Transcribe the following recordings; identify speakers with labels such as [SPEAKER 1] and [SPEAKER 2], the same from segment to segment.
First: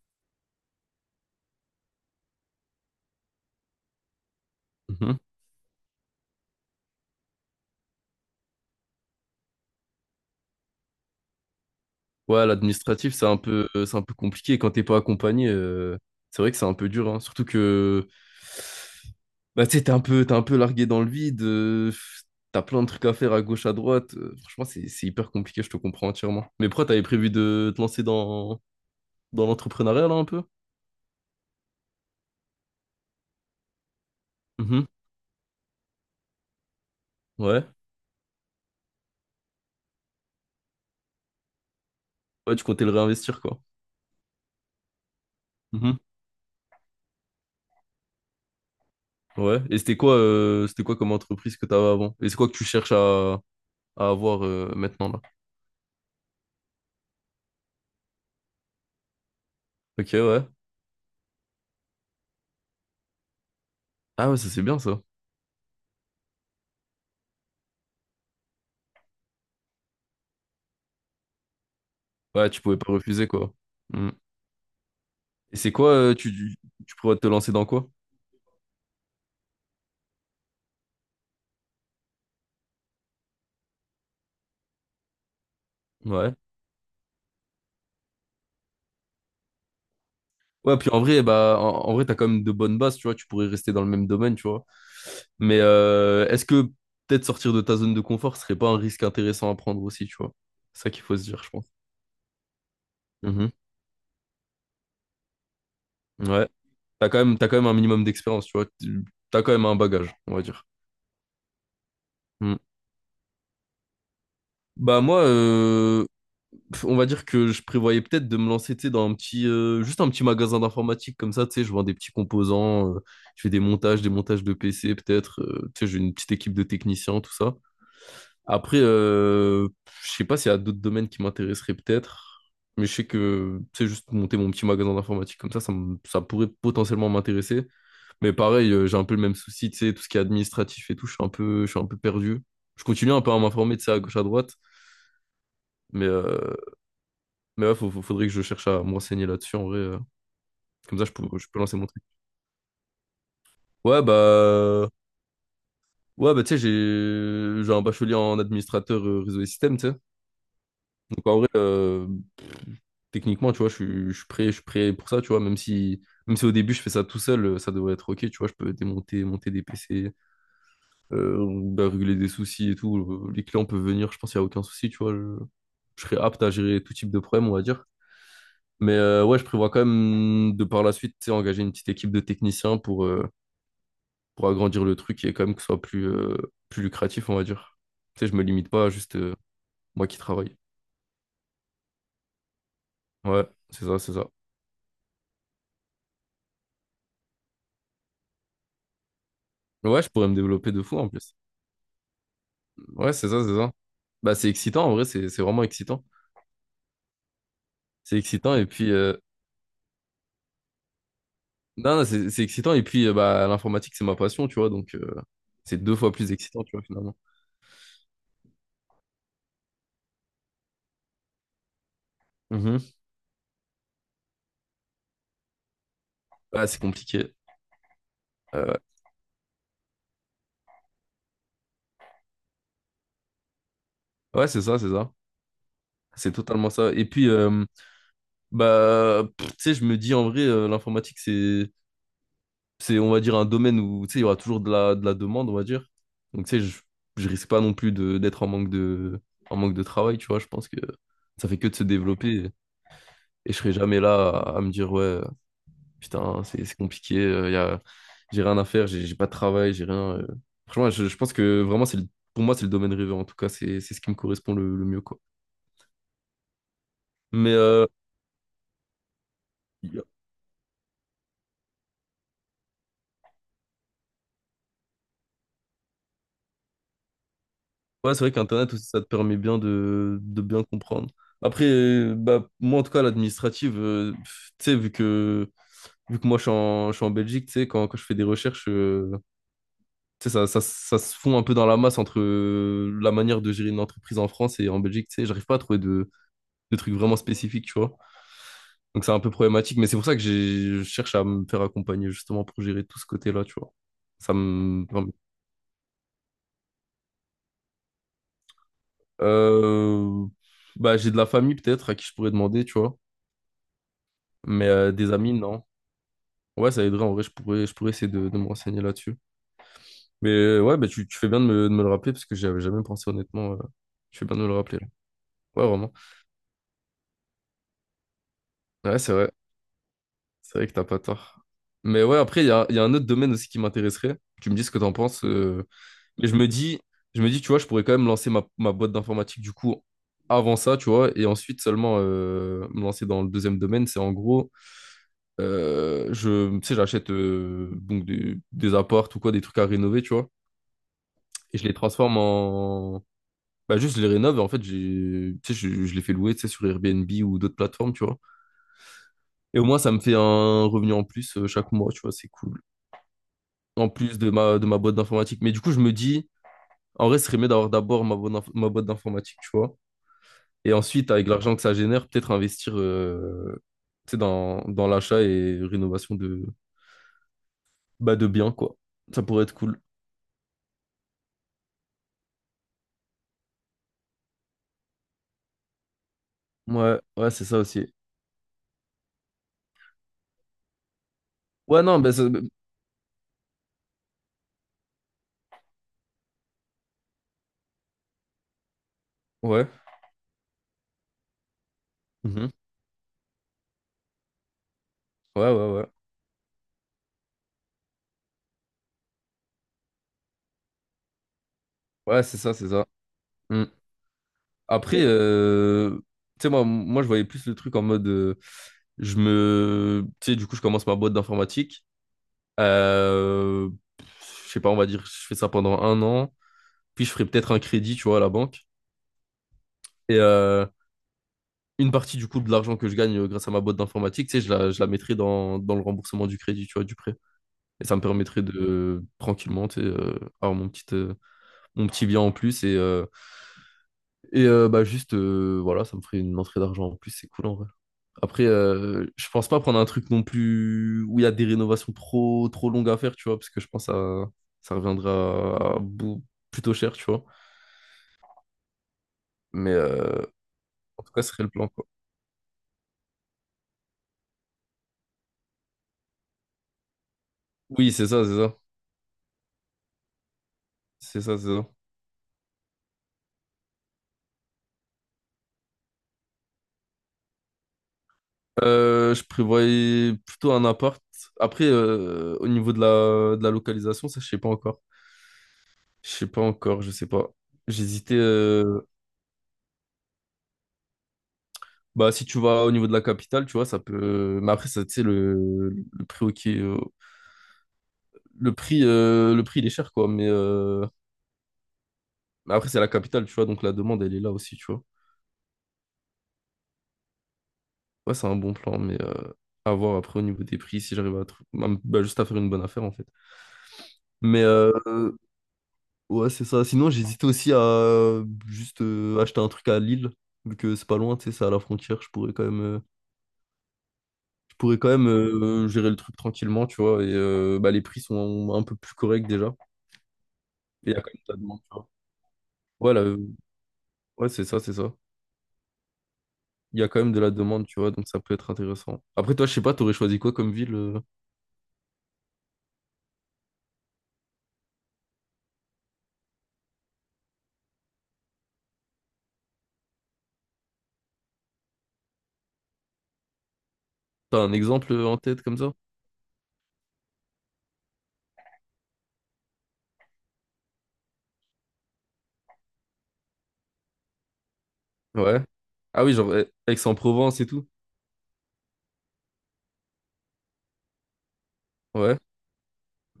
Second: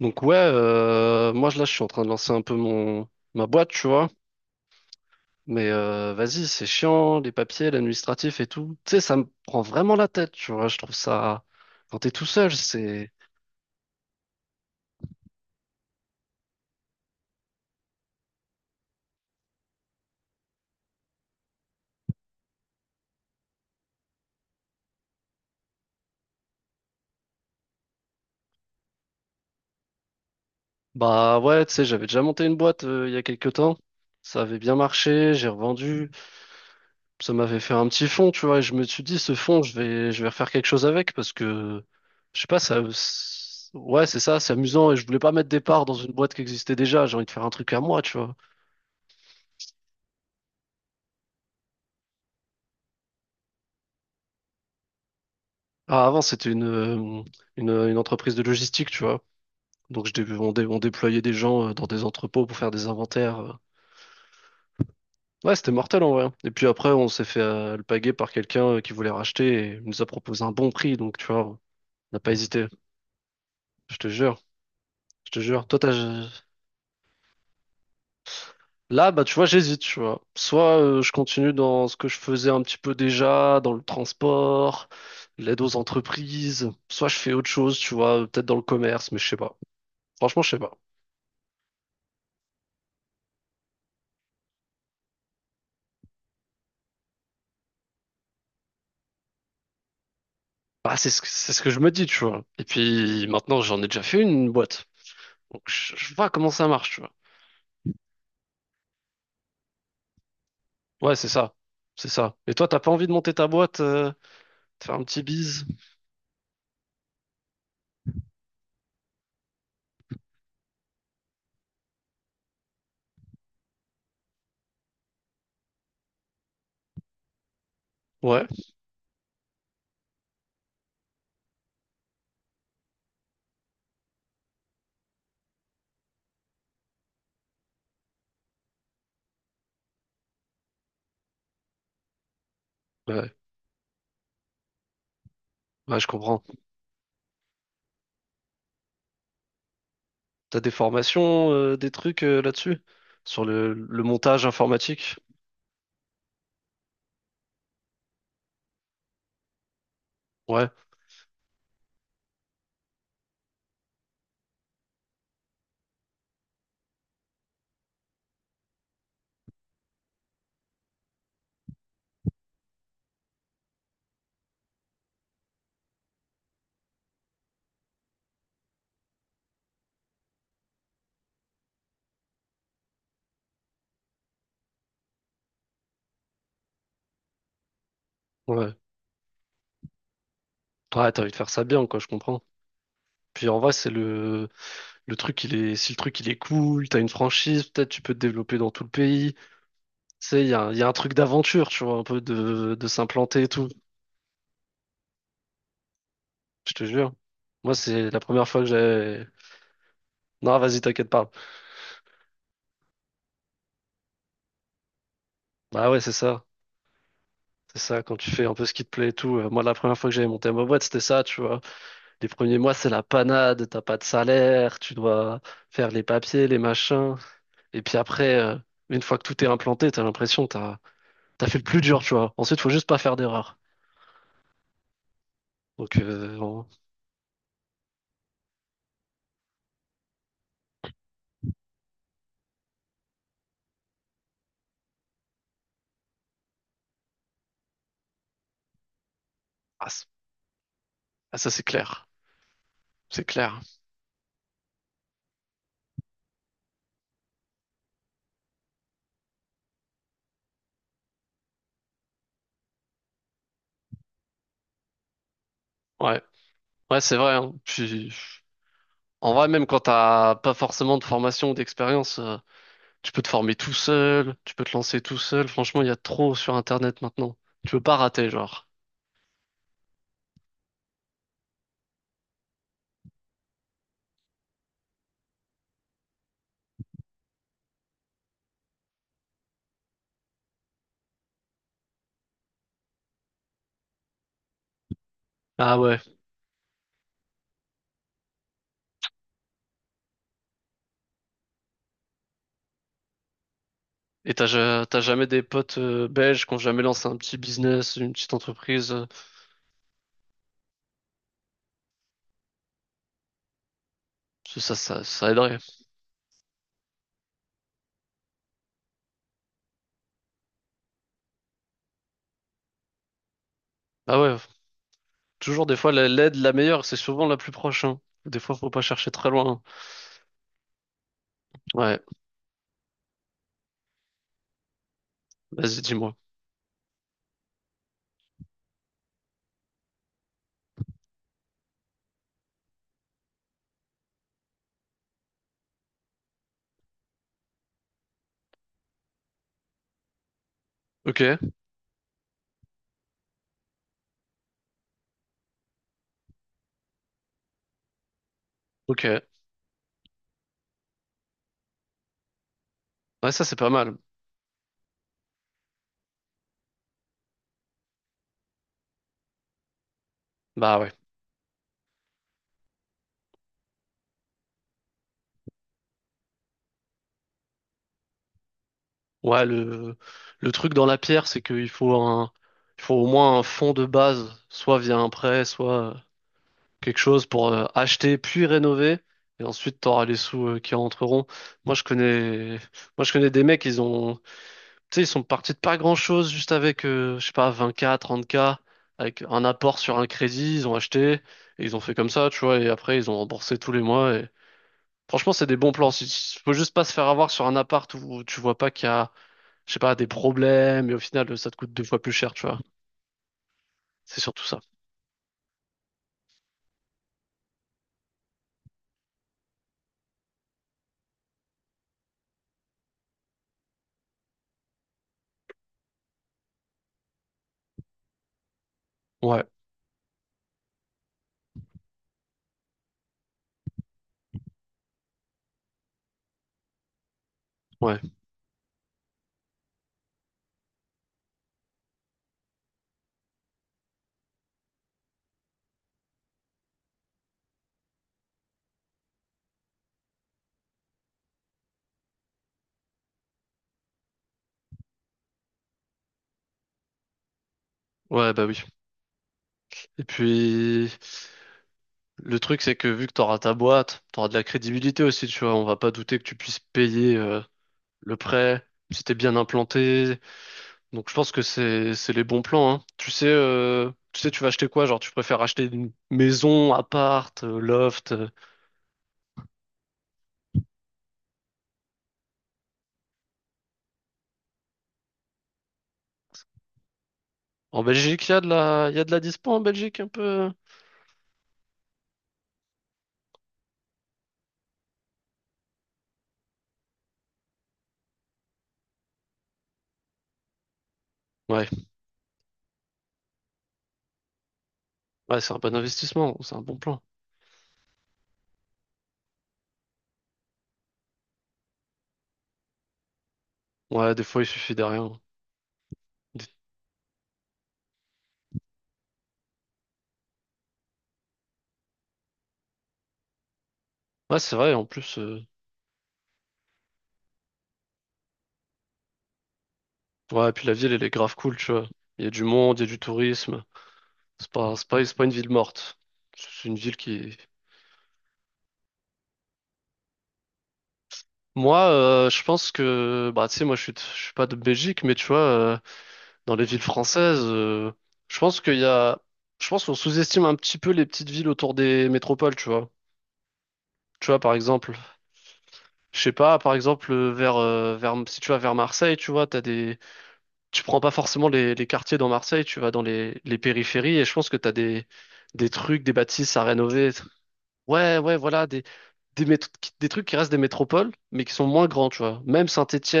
[SPEAKER 1] Donc ouais, là je suis en train de lancer un peu mon ma boîte, tu vois.
[SPEAKER 2] Mhm.
[SPEAKER 1] Mais vas-y, c'est chiant, les papiers, l'administratif et tout. Tu sais, ça me prend vraiment la tête, tu vois. Je trouve ça quand t'es tout
[SPEAKER 2] Ouais,
[SPEAKER 1] seul, c'est...
[SPEAKER 2] l'administratif, c'est un peu compliqué. Quand t'es pas accompagné, c'est vrai que c'est un peu dur, hein. Surtout que bah, tu sais, t'es un peu largué dans le vide. T'as plein de trucs à faire à gauche, à droite. Franchement, c'est hyper compliqué, je te comprends entièrement. Mais pourquoi t'avais prévu de te lancer dans l'entrepreneuriat, là, un peu?
[SPEAKER 1] Bah ouais, tu sais, j'avais déjà monté une boîte il y a quelques temps. Ça avait bien
[SPEAKER 2] Mhm.
[SPEAKER 1] marché, j'ai revendu, ça m'avait
[SPEAKER 2] Ouais.
[SPEAKER 1] fait un petit fond, tu vois. Et je me suis dit, ce fond, je vais refaire quelque chose avec, parce que je sais
[SPEAKER 2] Ouais,
[SPEAKER 1] pas,
[SPEAKER 2] tu
[SPEAKER 1] ça...
[SPEAKER 2] comptais le réinvestir, quoi.
[SPEAKER 1] Ouais, c'est ça, c'est amusant et je voulais pas mettre des parts dans
[SPEAKER 2] Mhm.
[SPEAKER 1] une boîte qui existait déjà. J'ai envie de faire un truc à moi, tu vois.
[SPEAKER 2] Ouais. Et c'était quoi comme entreprise que t'avais avant? Et c'est quoi que tu cherches à avoir maintenant, là?
[SPEAKER 1] Ah, avant, c'était une entreprise de logistique, tu vois. Donc,
[SPEAKER 2] Ok,
[SPEAKER 1] je dé-
[SPEAKER 2] ouais.
[SPEAKER 1] on, dé- on déployait des gens dans des entrepôts pour faire des inventaires.
[SPEAKER 2] Ah ouais, ça c'est bien, ça.
[SPEAKER 1] Ouais, c'était mortel en vrai. Et puis après, on s'est fait alpaguer par quelqu'un qui voulait racheter et il nous a proposé un bon prix. Donc, tu vois, on n'a pas
[SPEAKER 2] Ouais, tu
[SPEAKER 1] hésité.
[SPEAKER 2] pouvais pas refuser, quoi.
[SPEAKER 1] Je te
[SPEAKER 2] Mm.
[SPEAKER 1] jure, je te
[SPEAKER 2] Et
[SPEAKER 1] jure.
[SPEAKER 2] c'est
[SPEAKER 1] Toi,
[SPEAKER 2] quoi,
[SPEAKER 1] t'as...
[SPEAKER 2] tu pourrais te lancer dans quoi?
[SPEAKER 1] Là, bah, tu vois, j'hésite, tu vois. Soit je continue dans ce que je faisais un petit peu déjà, dans le transport, l'aide aux
[SPEAKER 2] Ouais.
[SPEAKER 1] entreprises. Soit je fais autre chose, tu vois, peut-être dans le commerce, mais je sais pas. Franchement, je sais pas.
[SPEAKER 2] Ouais, puis en vrai, bah, en vrai, t'as quand même de bonnes bases, tu vois, tu pourrais rester dans le même domaine, tu vois. Mais est-ce que peut-être sortir de ta zone de confort serait pas un risque intéressant à prendre aussi, tu vois? C'est ça
[SPEAKER 1] Bah,
[SPEAKER 2] qu'il
[SPEAKER 1] c'est
[SPEAKER 2] faut
[SPEAKER 1] ce
[SPEAKER 2] se
[SPEAKER 1] que,
[SPEAKER 2] dire, je
[SPEAKER 1] c'est ce
[SPEAKER 2] pense.
[SPEAKER 1] que je me dis, tu vois. Et puis maintenant, j'en ai déjà fait une boîte. Donc, je vois
[SPEAKER 2] Mhm. Ouais.
[SPEAKER 1] comment ça marche, tu vois.
[SPEAKER 2] T'as quand même un minimum d'expérience, tu vois. T'as quand même un bagage, on va dire.
[SPEAKER 1] Ouais, c'est ça. C'est ça. Et
[SPEAKER 2] Mm.
[SPEAKER 1] toi, t'as pas envie de monter ta boîte, te faire
[SPEAKER 2] Bah
[SPEAKER 1] un
[SPEAKER 2] moi,
[SPEAKER 1] petit bise?
[SPEAKER 2] pff, on va dire que je prévoyais peut-être de me lancer, tu sais, dans un petit, juste un petit magasin d'informatique comme ça, tu sais, je vends des petits composants, je fais des montages de PC peut-être, tu sais, j'ai une petite équipe de techniciens, tout ça.
[SPEAKER 1] Ouais,
[SPEAKER 2] Après, je sais pas s'il y a d'autres domaines qui m'intéresseraient peut-être, mais je sais que, tu sais, juste monter mon petit magasin d'informatique comme ça, ça pourrait potentiellement m'intéresser. Mais pareil, j'ai un peu le même souci, tu sais, tout ce qui est administratif et tout, je suis un peu perdu. Je continue un peu
[SPEAKER 1] ouais,
[SPEAKER 2] à m'informer, de ça à gauche, à droite,
[SPEAKER 1] ouais, je
[SPEAKER 2] mais
[SPEAKER 1] comprends.
[SPEAKER 2] euh, mais ouais, faudrait que je cherche à me renseigner là-dessus en vrai.
[SPEAKER 1] T'as des
[SPEAKER 2] Comme ça, je
[SPEAKER 1] formations,
[SPEAKER 2] peux lancer mon
[SPEAKER 1] des
[SPEAKER 2] truc.
[SPEAKER 1] trucs là-dessus? Sur le
[SPEAKER 2] Ouais,
[SPEAKER 1] montage
[SPEAKER 2] bah.
[SPEAKER 1] informatique?
[SPEAKER 2] Ouais, bah, tu sais, j'ai un bachelier en administrateur réseau et système, tu sais.
[SPEAKER 1] Ouais,
[SPEAKER 2] Donc, en vrai, techniquement, tu vois, je suis prêt pour ça, tu vois. Même si au début, je fais ça tout seul, ça devrait être OK, tu vois. Je peux démonter, monter des PC, bah, régler des soucis et tout. Les clients peuvent venir, je pense qu'il n'y a aucun souci, tu vois. Je serai apte à gérer tout type de problème, on va dire. Mais ouais, je prévois quand même de par la suite, tu sais, engager une petite équipe de techniciens pour. Pour agrandir le truc et quand même que ce soit plus, plus lucratif, on va dire. Tu sais, je me limite
[SPEAKER 1] ouais.
[SPEAKER 2] pas à juste moi qui travaille.
[SPEAKER 1] Ouais, t'as envie de faire ça bien, quoi, je comprends.
[SPEAKER 2] Ouais,
[SPEAKER 1] Puis en vrai,
[SPEAKER 2] c'est
[SPEAKER 1] c'est
[SPEAKER 2] ça, c'est ça.
[SPEAKER 1] le truc, si le truc, il est cool, t'as une franchise, peut-être tu peux te développer dans tout le pays. Tu
[SPEAKER 2] Ouais, je pourrais me
[SPEAKER 1] sais,
[SPEAKER 2] développer
[SPEAKER 1] il
[SPEAKER 2] de
[SPEAKER 1] y a un
[SPEAKER 2] fou en
[SPEAKER 1] truc
[SPEAKER 2] plus.
[SPEAKER 1] d'aventure, tu vois, un peu de
[SPEAKER 2] Ouais, c'est ça,
[SPEAKER 1] s'implanter et
[SPEAKER 2] c'est
[SPEAKER 1] tout.
[SPEAKER 2] ça. Bah, c'est excitant, en vrai, c'est vraiment excitant.
[SPEAKER 1] Je te jure. Moi, c'est
[SPEAKER 2] C'est
[SPEAKER 1] la première
[SPEAKER 2] excitant
[SPEAKER 1] fois
[SPEAKER 2] et
[SPEAKER 1] que
[SPEAKER 2] puis...
[SPEAKER 1] j'avais... Non, vas-y, t'inquiète, parle.
[SPEAKER 2] Non, non, c'est excitant et puis bah, l'informatique, c'est ma passion, tu vois, donc c'est
[SPEAKER 1] Bah
[SPEAKER 2] deux
[SPEAKER 1] ouais,
[SPEAKER 2] fois
[SPEAKER 1] c'est
[SPEAKER 2] plus
[SPEAKER 1] ça.
[SPEAKER 2] excitant, tu vois, finalement.
[SPEAKER 1] C'est ça, quand tu fais un peu ce qui te plaît et tout. Moi, la première fois que j'avais monté ma boîte, c'était ça, tu vois. Les premiers mois, c'est
[SPEAKER 2] Mhm.
[SPEAKER 1] la panade, t'as pas de salaire, tu dois faire les papiers, les
[SPEAKER 2] Ouais, c'est
[SPEAKER 1] machins.
[SPEAKER 2] compliqué.
[SPEAKER 1] Et puis après,
[SPEAKER 2] Euh,
[SPEAKER 1] une fois que tout est implanté, t'as l'impression que t'as fait le plus dur, tu vois. Ensuite, faut juste pas faire d'erreur.
[SPEAKER 2] ouais, c'est ça, c'est ça.
[SPEAKER 1] Donc,
[SPEAKER 2] C'est
[SPEAKER 1] euh, on-
[SPEAKER 2] totalement ça. Et puis, bah, pff, tu sais, je me dis en vrai, l'informatique, c'est, on va dire, un domaine où, tu sais, il y aura toujours de la demande, on va dire. Donc, tu sais, je risque pas non plus de, d'être en manque de
[SPEAKER 1] ah, c-
[SPEAKER 2] travail, tu vois. Je pense que
[SPEAKER 1] ah,
[SPEAKER 2] ça
[SPEAKER 1] ça,
[SPEAKER 2] fait
[SPEAKER 1] c'est
[SPEAKER 2] que de se
[SPEAKER 1] clair.
[SPEAKER 2] développer
[SPEAKER 1] C'est
[SPEAKER 2] et je
[SPEAKER 1] clair.
[SPEAKER 2] serai jamais là à me dire, ouais, putain, c'est compliqué, y a, j'ai rien à faire, j'ai pas de travail, j'ai rien. Franchement, je pense que vraiment, pour moi, c'est le domaine rêvé. En tout cas, c'est ce qui me correspond le mieux, quoi.
[SPEAKER 1] Ouais, ouais, c'est vrai, hein.
[SPEAKER 2] Mais
[SPEAKER 1] Puis, en vrai, même quand t'as pas forcément de formation ou d'expérience, tu peux te former tout seul, tu peux te lancer tout seul. Franchement, il y a trop sur Internet maintenant. Tu peux pas
[SPEAKER 2] ouais, c'est
[SPEAKER 1] rater,
[SPEAKER 2] vrai
[SPEAKER 1] genre.
[SPEAKER 2] qu'Internet aussi, ça te permet bien de bien comprendre. Après, bah, moi, en tout cas, l'administrative, pff, tu sais, vu que moi, je suis en Belgique, tu sais, quand je fais des recherches, tu sais, ça se fond un peu dans la masse entre la manière de gérer une entreprise en France et en Belgique, tu sais, j'arrive pas à
[SPEAKER 1] Ah
[SPEAKER 2] trouver
[SPEAKER 1] ouais.
[SPEAKER 2] de trucs vraiment spécifiques, tu vois. Donc, c'est un peu problématique, mais c'est pour ça que je cherche à me faire accompagner, justement, pour gérer tout ce côté-là, tu vois. Ça
[SPEAKER 1] Et
[SPEAKER 2] me...
[SPEAKER 1] t'as
[SPEAKER 2] enfin,
[SPEAKER 1] jamais des potes belges qui ont jamais lancé un petit business, une petite entreprise.
[SPEAKER 2] euh, bah, j'ai de la famille, peut-être, à qui je pourrais demander, tu vois. Mais
[SPEAKER 1] Ça, ça,
[SPEAKER 2] des
[SPEAKER 1] ça
[SPEAKER 2] amis,
[SPEAKER 1] aiderait.
[SPEAKER 2] non. Ouais, ça aiderait en vrai, je pourrais essayer de me renseigner là-dessus. Mais ouais, bah, tu fais bien de me le rappeler parce que j'y avais jamais pensé honnêtement.
[SPEAKER 1] Ah
[SPEAKER 2] Tu fais
[SPEAKER 1] ouais.
[SPEAKER 2] bien de me le rappeler là.
[SPEAKER 1] Toujours
[SPEAKER 2] Ouais,
[SPEAKER 1] des fois,
[SPEAKER 2] vraiment.
[SPEAKER 1] l'aide la meilleure, c'est souvent la plus proche, hein. Des fois, faut pas
[SPEAKER 2] Ouais,
[SPEAKER 1] chercher
[SPEAKER 2] c'est
[SPEAKER 1] très
[SPEAKER 2] vrai.
[SPEAKER 1] loin.
[SPEAKER 2] C'est vrai que t'as pas tort.
[SPEAKER 1] Hein. Ouais.
[SPEAKER 2] Mais ouais, après, il y a un autre domaine aussi qui m'intéresserait. Tu me dis ce que t'en penses.
[SPEAKER 1] Vas-y, dis-moi.
[SPEAKER 2] Mais je me dis, tu vois, je pourrais quand même lancer ma boîte d'informatique du coup avant ça, tu vois, et ensuite seulement me lancer dans le deuxième domaine. C'est en gros, je, tu sais, j'achète donc des apparts ou quoi, des trucs à rénover, tu vois.
[SPEAKER 1] Ok.
[SPEAKER 2] Et je les transforme en... Bah juste, je les rénove. En fait, tu sais, je les fais louer, tu sais, sur Airbnb ou d'autres plateformes, tu vois.
[SPEAKER 1] Ok.
[SPEAKER 2] Et au moins, ça me fait un revenu en plus chaque mois, tu vois, c'est cool.
[SPEAKER 1] Ouais, ça, c'est pas
[SPEAKER 2] En
[SPEAKER 1] mal.
[SPEAKER 2] plus de de ma boîte d'informatique. Mais du coup, je me dis, en vrai, ce serait mieux d'avoir d'abord ma boîte d'informatique, tu vois. Et
[SPEAKER 1] Bah ouais.
[SPEAKER 2] ensuite, avec l'argent que ça génère, peut-être investir tu sais, dans l'achat et rénovation de, bah, de biens, quoi. Ça
[SPEAKER 1] Ouais,
[SPEAKER 2] pourrait être cool.
[SPEAKER 1] le truc dans la pierre, c'est qu'il faut au moins un fonds de base, soit via un prêt, soit... quelque
[SPEAKER 2] Ouais,
[SPEAKER 1] chose
[SPEAKER 2] ouais, c'est
[SPEAKER 1] pour
[SPEAKER 2] ça aussi.
[SPEAKER 1] acheter puis rénover. Et ensuite, tu auras les sous qui rentreront. Moi,
[SPEAKER 2] Ouais,
[SPEAKER 1] je
[SPEAKER 2] non, bah,
[SPEAKER 1] connais, moi, je connais des mecs, tu sais, ils sont partis de pas grand-chose juste avec, je sais pas, 20K, 30K, avec un
[SPEAKER 2] ouais.
[SPEAKER 1] apport sur un crédit, ils ont acheté, et ils ont fait comme ça, tu
[SPEAKER 2] Mhm.
[SPEAKER 1] vois, et après, ils ont remboursé tous les mois. Et... Franchement,
[SPEAKER 2] Ouais,
[SPEAKER 1] c'est des bons
[SPEAKER 2] ouais, ouais.
[SPEAKER 1] plans. Faut juste pas se faire avoir sur un appart où tu vois pas qu'il y a, je sais pas, des problèmes, et au final, ça te coûte deux fois plus
[SPEAKER 2] Ouais,
[SPEAKER 1] cher,
[SPEAKER 2] c'est
[SPEAKER 1] tu
[SPEAKER 2] ça,
[SPEAKER 1] vois.
[SPEAKER 2] c'est ça. Hmm.
[SPEAKER 1] C'est surtout ça.
[SPEAKER 2] Après, tu sais, moi, je voyais plus le truc en mode. Je me. Tu sais, du coup, je commence ma boîte d'informatique. Euh, je sais pas, on va dire, je fais ça pendant 1 an. Puis, je ferai peut-être un crédit, tu vois, à la banque.
[SPEAKER 1] Ouais,
[SPEAKER 2] Et une partie, du coup, de l'argent que je gagne grâce à ma boîte d'informatique, tu sais, je la mettrai dans le remboursement du crédit, tu vois, du prêt. Et ça
[SPEAKER 1] ouais,
[SPEAKER 2] me permettrait de tranquillement, tu sais, avoir mon petit bien en plus. Et bah, juste, voilà, ça me ferait une entrée d'argent en plus. C'est cool, en vrai. Après, je pense pas prendre un truc non plus où il y a des rénovations trop, trop longues à faire, tu vois, parce que je pense que ça, ça reviendra à bout- plutôt cher, tu vois.
[SPEAKER 1] ouais, bah oui.
[SPEAKER 2] Mais
[SPEAKER 1] Et puis...
[SPEAKER 2] en tout cas, ce serait le plan, quoi.
[SPEAKER 1] Le truc, c'est que vu que t'auras ta boîte, t'auras de la crédibilité aussi, tu vois. On va pas douter que tu puisses payer
[SPEAKER 2] Oui, c'est
[SPEAKER 1] le
[SPEAKER 2] ça, c'est ça.
[SPEAKER 1] prêt si t'es bien implanté. Donc je
[SPEAKER 2] C'est
[SPEAKER 1] pense
[SPEAKER 2] ça,
[SPEAKER 1] que
[SPEAKER 2] c'est ça.
[SPEAKER 1] c'est les bons plans, hein. Tu sais, tu vas acheter quoi? Genre, tu préfères acheter une maison, appart, loft.
[SPEAKER 2] Je prévoyais plutôt un appart. Après, au niveau de la localisation, ça, je sais pas encore. Je sais pas encore, je sais pas.
[SPEAKER 1] En
[SPEAKER 2] J'hésitais.
[SPEAKER 1] Belgique, il y a de la dispo en Belgique un peu.
[SPEAKER 2] Bah, si tu vas au niveau de la capitale, tu vois, ça peut. Mais après, ça, tu sais, le prix au, le prix, il est cher, quoi.
[SPEAKER 1] Ouais,
[SPEAKER 2] Mais après, c'est la capitale, tu vois. Donc, la demande, elle est là aussi, tu vois.
[SPEAKER 1] ouais, c'est un bon investissement, c'est un bon plan.
[SPEAKER 2] Ouais, c'est un bon plan, mais à voir après au niveau des prix, si j'arrive à, bah, juste à faire une bonne affaire, en fait.
[SPEAKER 1] Ouais, des fois,
[SPEAKER 2] Mais
[SPEAKER 1] il suffit de rien.
[SPEAKER 2] ouais, c'est
[SPEAKER 1] Des-
[SPEAKER 2] ça. Sinon, j'hésitais aussi à juste acheter un truc à Lille, vu que c'est pas loin, tu sais, c'est à la frontière. Je pourrais quand même,
[SPEAKER 1] Ouais, c'est
[SPEAKER 2] je
[SPEAKER 1] vrai,
[SPEAKER 2] pourrais
[SPEAKER 1] en
[SPEAKER 2] quand même
[SPEAKER 1] plus.
[SPEAKER 2] gérer le truc tranquillement, tu vois. Et bah, les prix sont un peu plus corrects déjà.
[SPEAKER 1] Ouais, puis la
[SPEAKER 2] Et
[SPEAKER 1] ville,
[SPEAKER 2] il y a
[SPEAKER 1] elle est
[SPEAKER 2] quand même de
[SPEAKER 1] grave
[SPEAKER 2] la
[SPEAKER 1] cool,
[SPEAKER 2] demande,
[SPEAKER 1] tu
[SPEAKER 2] tu
[SPEAKER 1] vois.
[SPEAKER 2] vois.
[SPEAKER 1] Il y a du monde, il y a du
[SPEAKER 2] Voilà,
[SPEAKER 1] tourisme.
[SPEAKER 2] ouais, c'est
[SPEAKER 1] C'est
[SPEAKER 2] ça, c'est
[SPEAKER 1] pas, c'est
[SPEAKER 2] ça.
[SPEAKER 1] pas, c'est pas une ville morte. C'est une
[SPEAKER 2] Il y a
[SPEAKER 1] ville
[SPEAKER 2] quand même de la
[SPEAKER 1] qui...
[SPEAKER 2] demande, tu vois, donc ça peut être intéressant. Après, toi, je sais pas, t'aurais choisi quoi comme ville? Euh,
[SPEAKER 1] Moi, je pense que... Bah, tu sais, moi, je suis pas de Belgique, mais tu vois, dans les villes françaises, je pense qu'il y a... Je pense qu'on sous-estime un petit peu les petites villes autour des métropoles, tu vois. Tu
[SPEAKER 2] t'as
[SPEAKER 1] vois, par
[SPEAKER 2] un
[SPEAKER 1] exemple,
[SPEAKER 2] exemple en tête comme ça?
[SPEAKER 1] je sais pas, par exemple, vers, si tu vas vers Marseille, tu vois, t'as des... Tu prends pas forcément les quartiers dans Marseille, tu vas dans les périphéries, et je pense que t'as
[SPEAKER 2] Ouais.
[SPEAKER 1] des trucs,
[SPEAKER 2] Ah
[SPEAKER 1] des
[SPEAKER 2] oui, genre eh,
[SPEAKER 1] bâtisses à rénover.
[SPEAKER 2] Aix-en-Provence et tout.
[SPEAKER 1] Ouais, ouais, voilà, des, mét- des trucs qui restent des métropoles, mais qui sont moins grands,
[SPEAKER 2] Ouais.
[SPEAKER 1] tu vois. Même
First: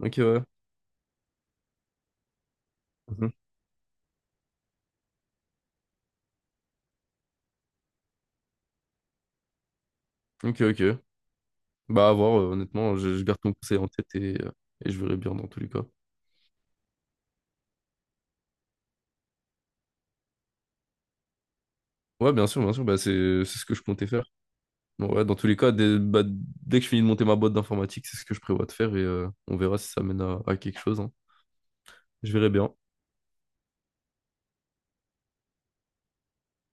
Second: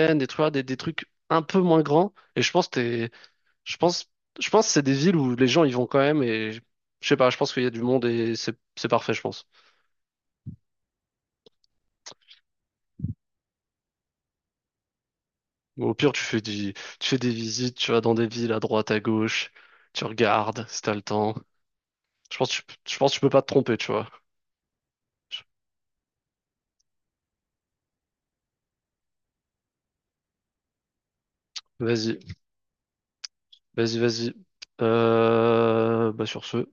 [SPEAKER 2] Ok,
[SPEAKER 1] tu
[SPEAKER 2] ouais.
[SPEAKER 1] vois, des trucs un peu moins grands. Et
[SPEAKER 2] Mhm.
[SPEAKER 1] je pense, je pense que c'est des villes où les gens y vont quand même. Et je sais pas, je pense qu'il y a du monde et c'est parfait, je pense.
[SPEAKER 2] Ok, ok. Bah, à voir, honnêtement, je garde ton conseil en tête et je verrai bien dans tous les cas.
[SPEAKER 1] Ou au pire, tu fais des visites, tu vas dans des villes à droite, à gauche, tu regardes si t'as le temps.
[SPEAKER 2] Ouais, bien sûr, bah,
[SPEAKER 1] Je pense que tu peux pas te
[SPEAKER 2] c'est ce que
[SPEAKER 1] tromper,
[SPEAKER 2] je
[SPEAKER 1] tu
[SPEAKER 2] comptais
[SPEAKER 1] vois.
[SPEAKER 2] faire. Bon, ouais, dans tous les cas, dès que je finis de monter ma boîte d'informatique, c'est ce que je prévois de faire et on verra si ça mène à quelque chose, hein.
[SPEAKER 1] Vas-y,
[SPEAKER 2] Je verrai bien.
[SPEAKER 1] vas-y, vas-y. Bah sur ce.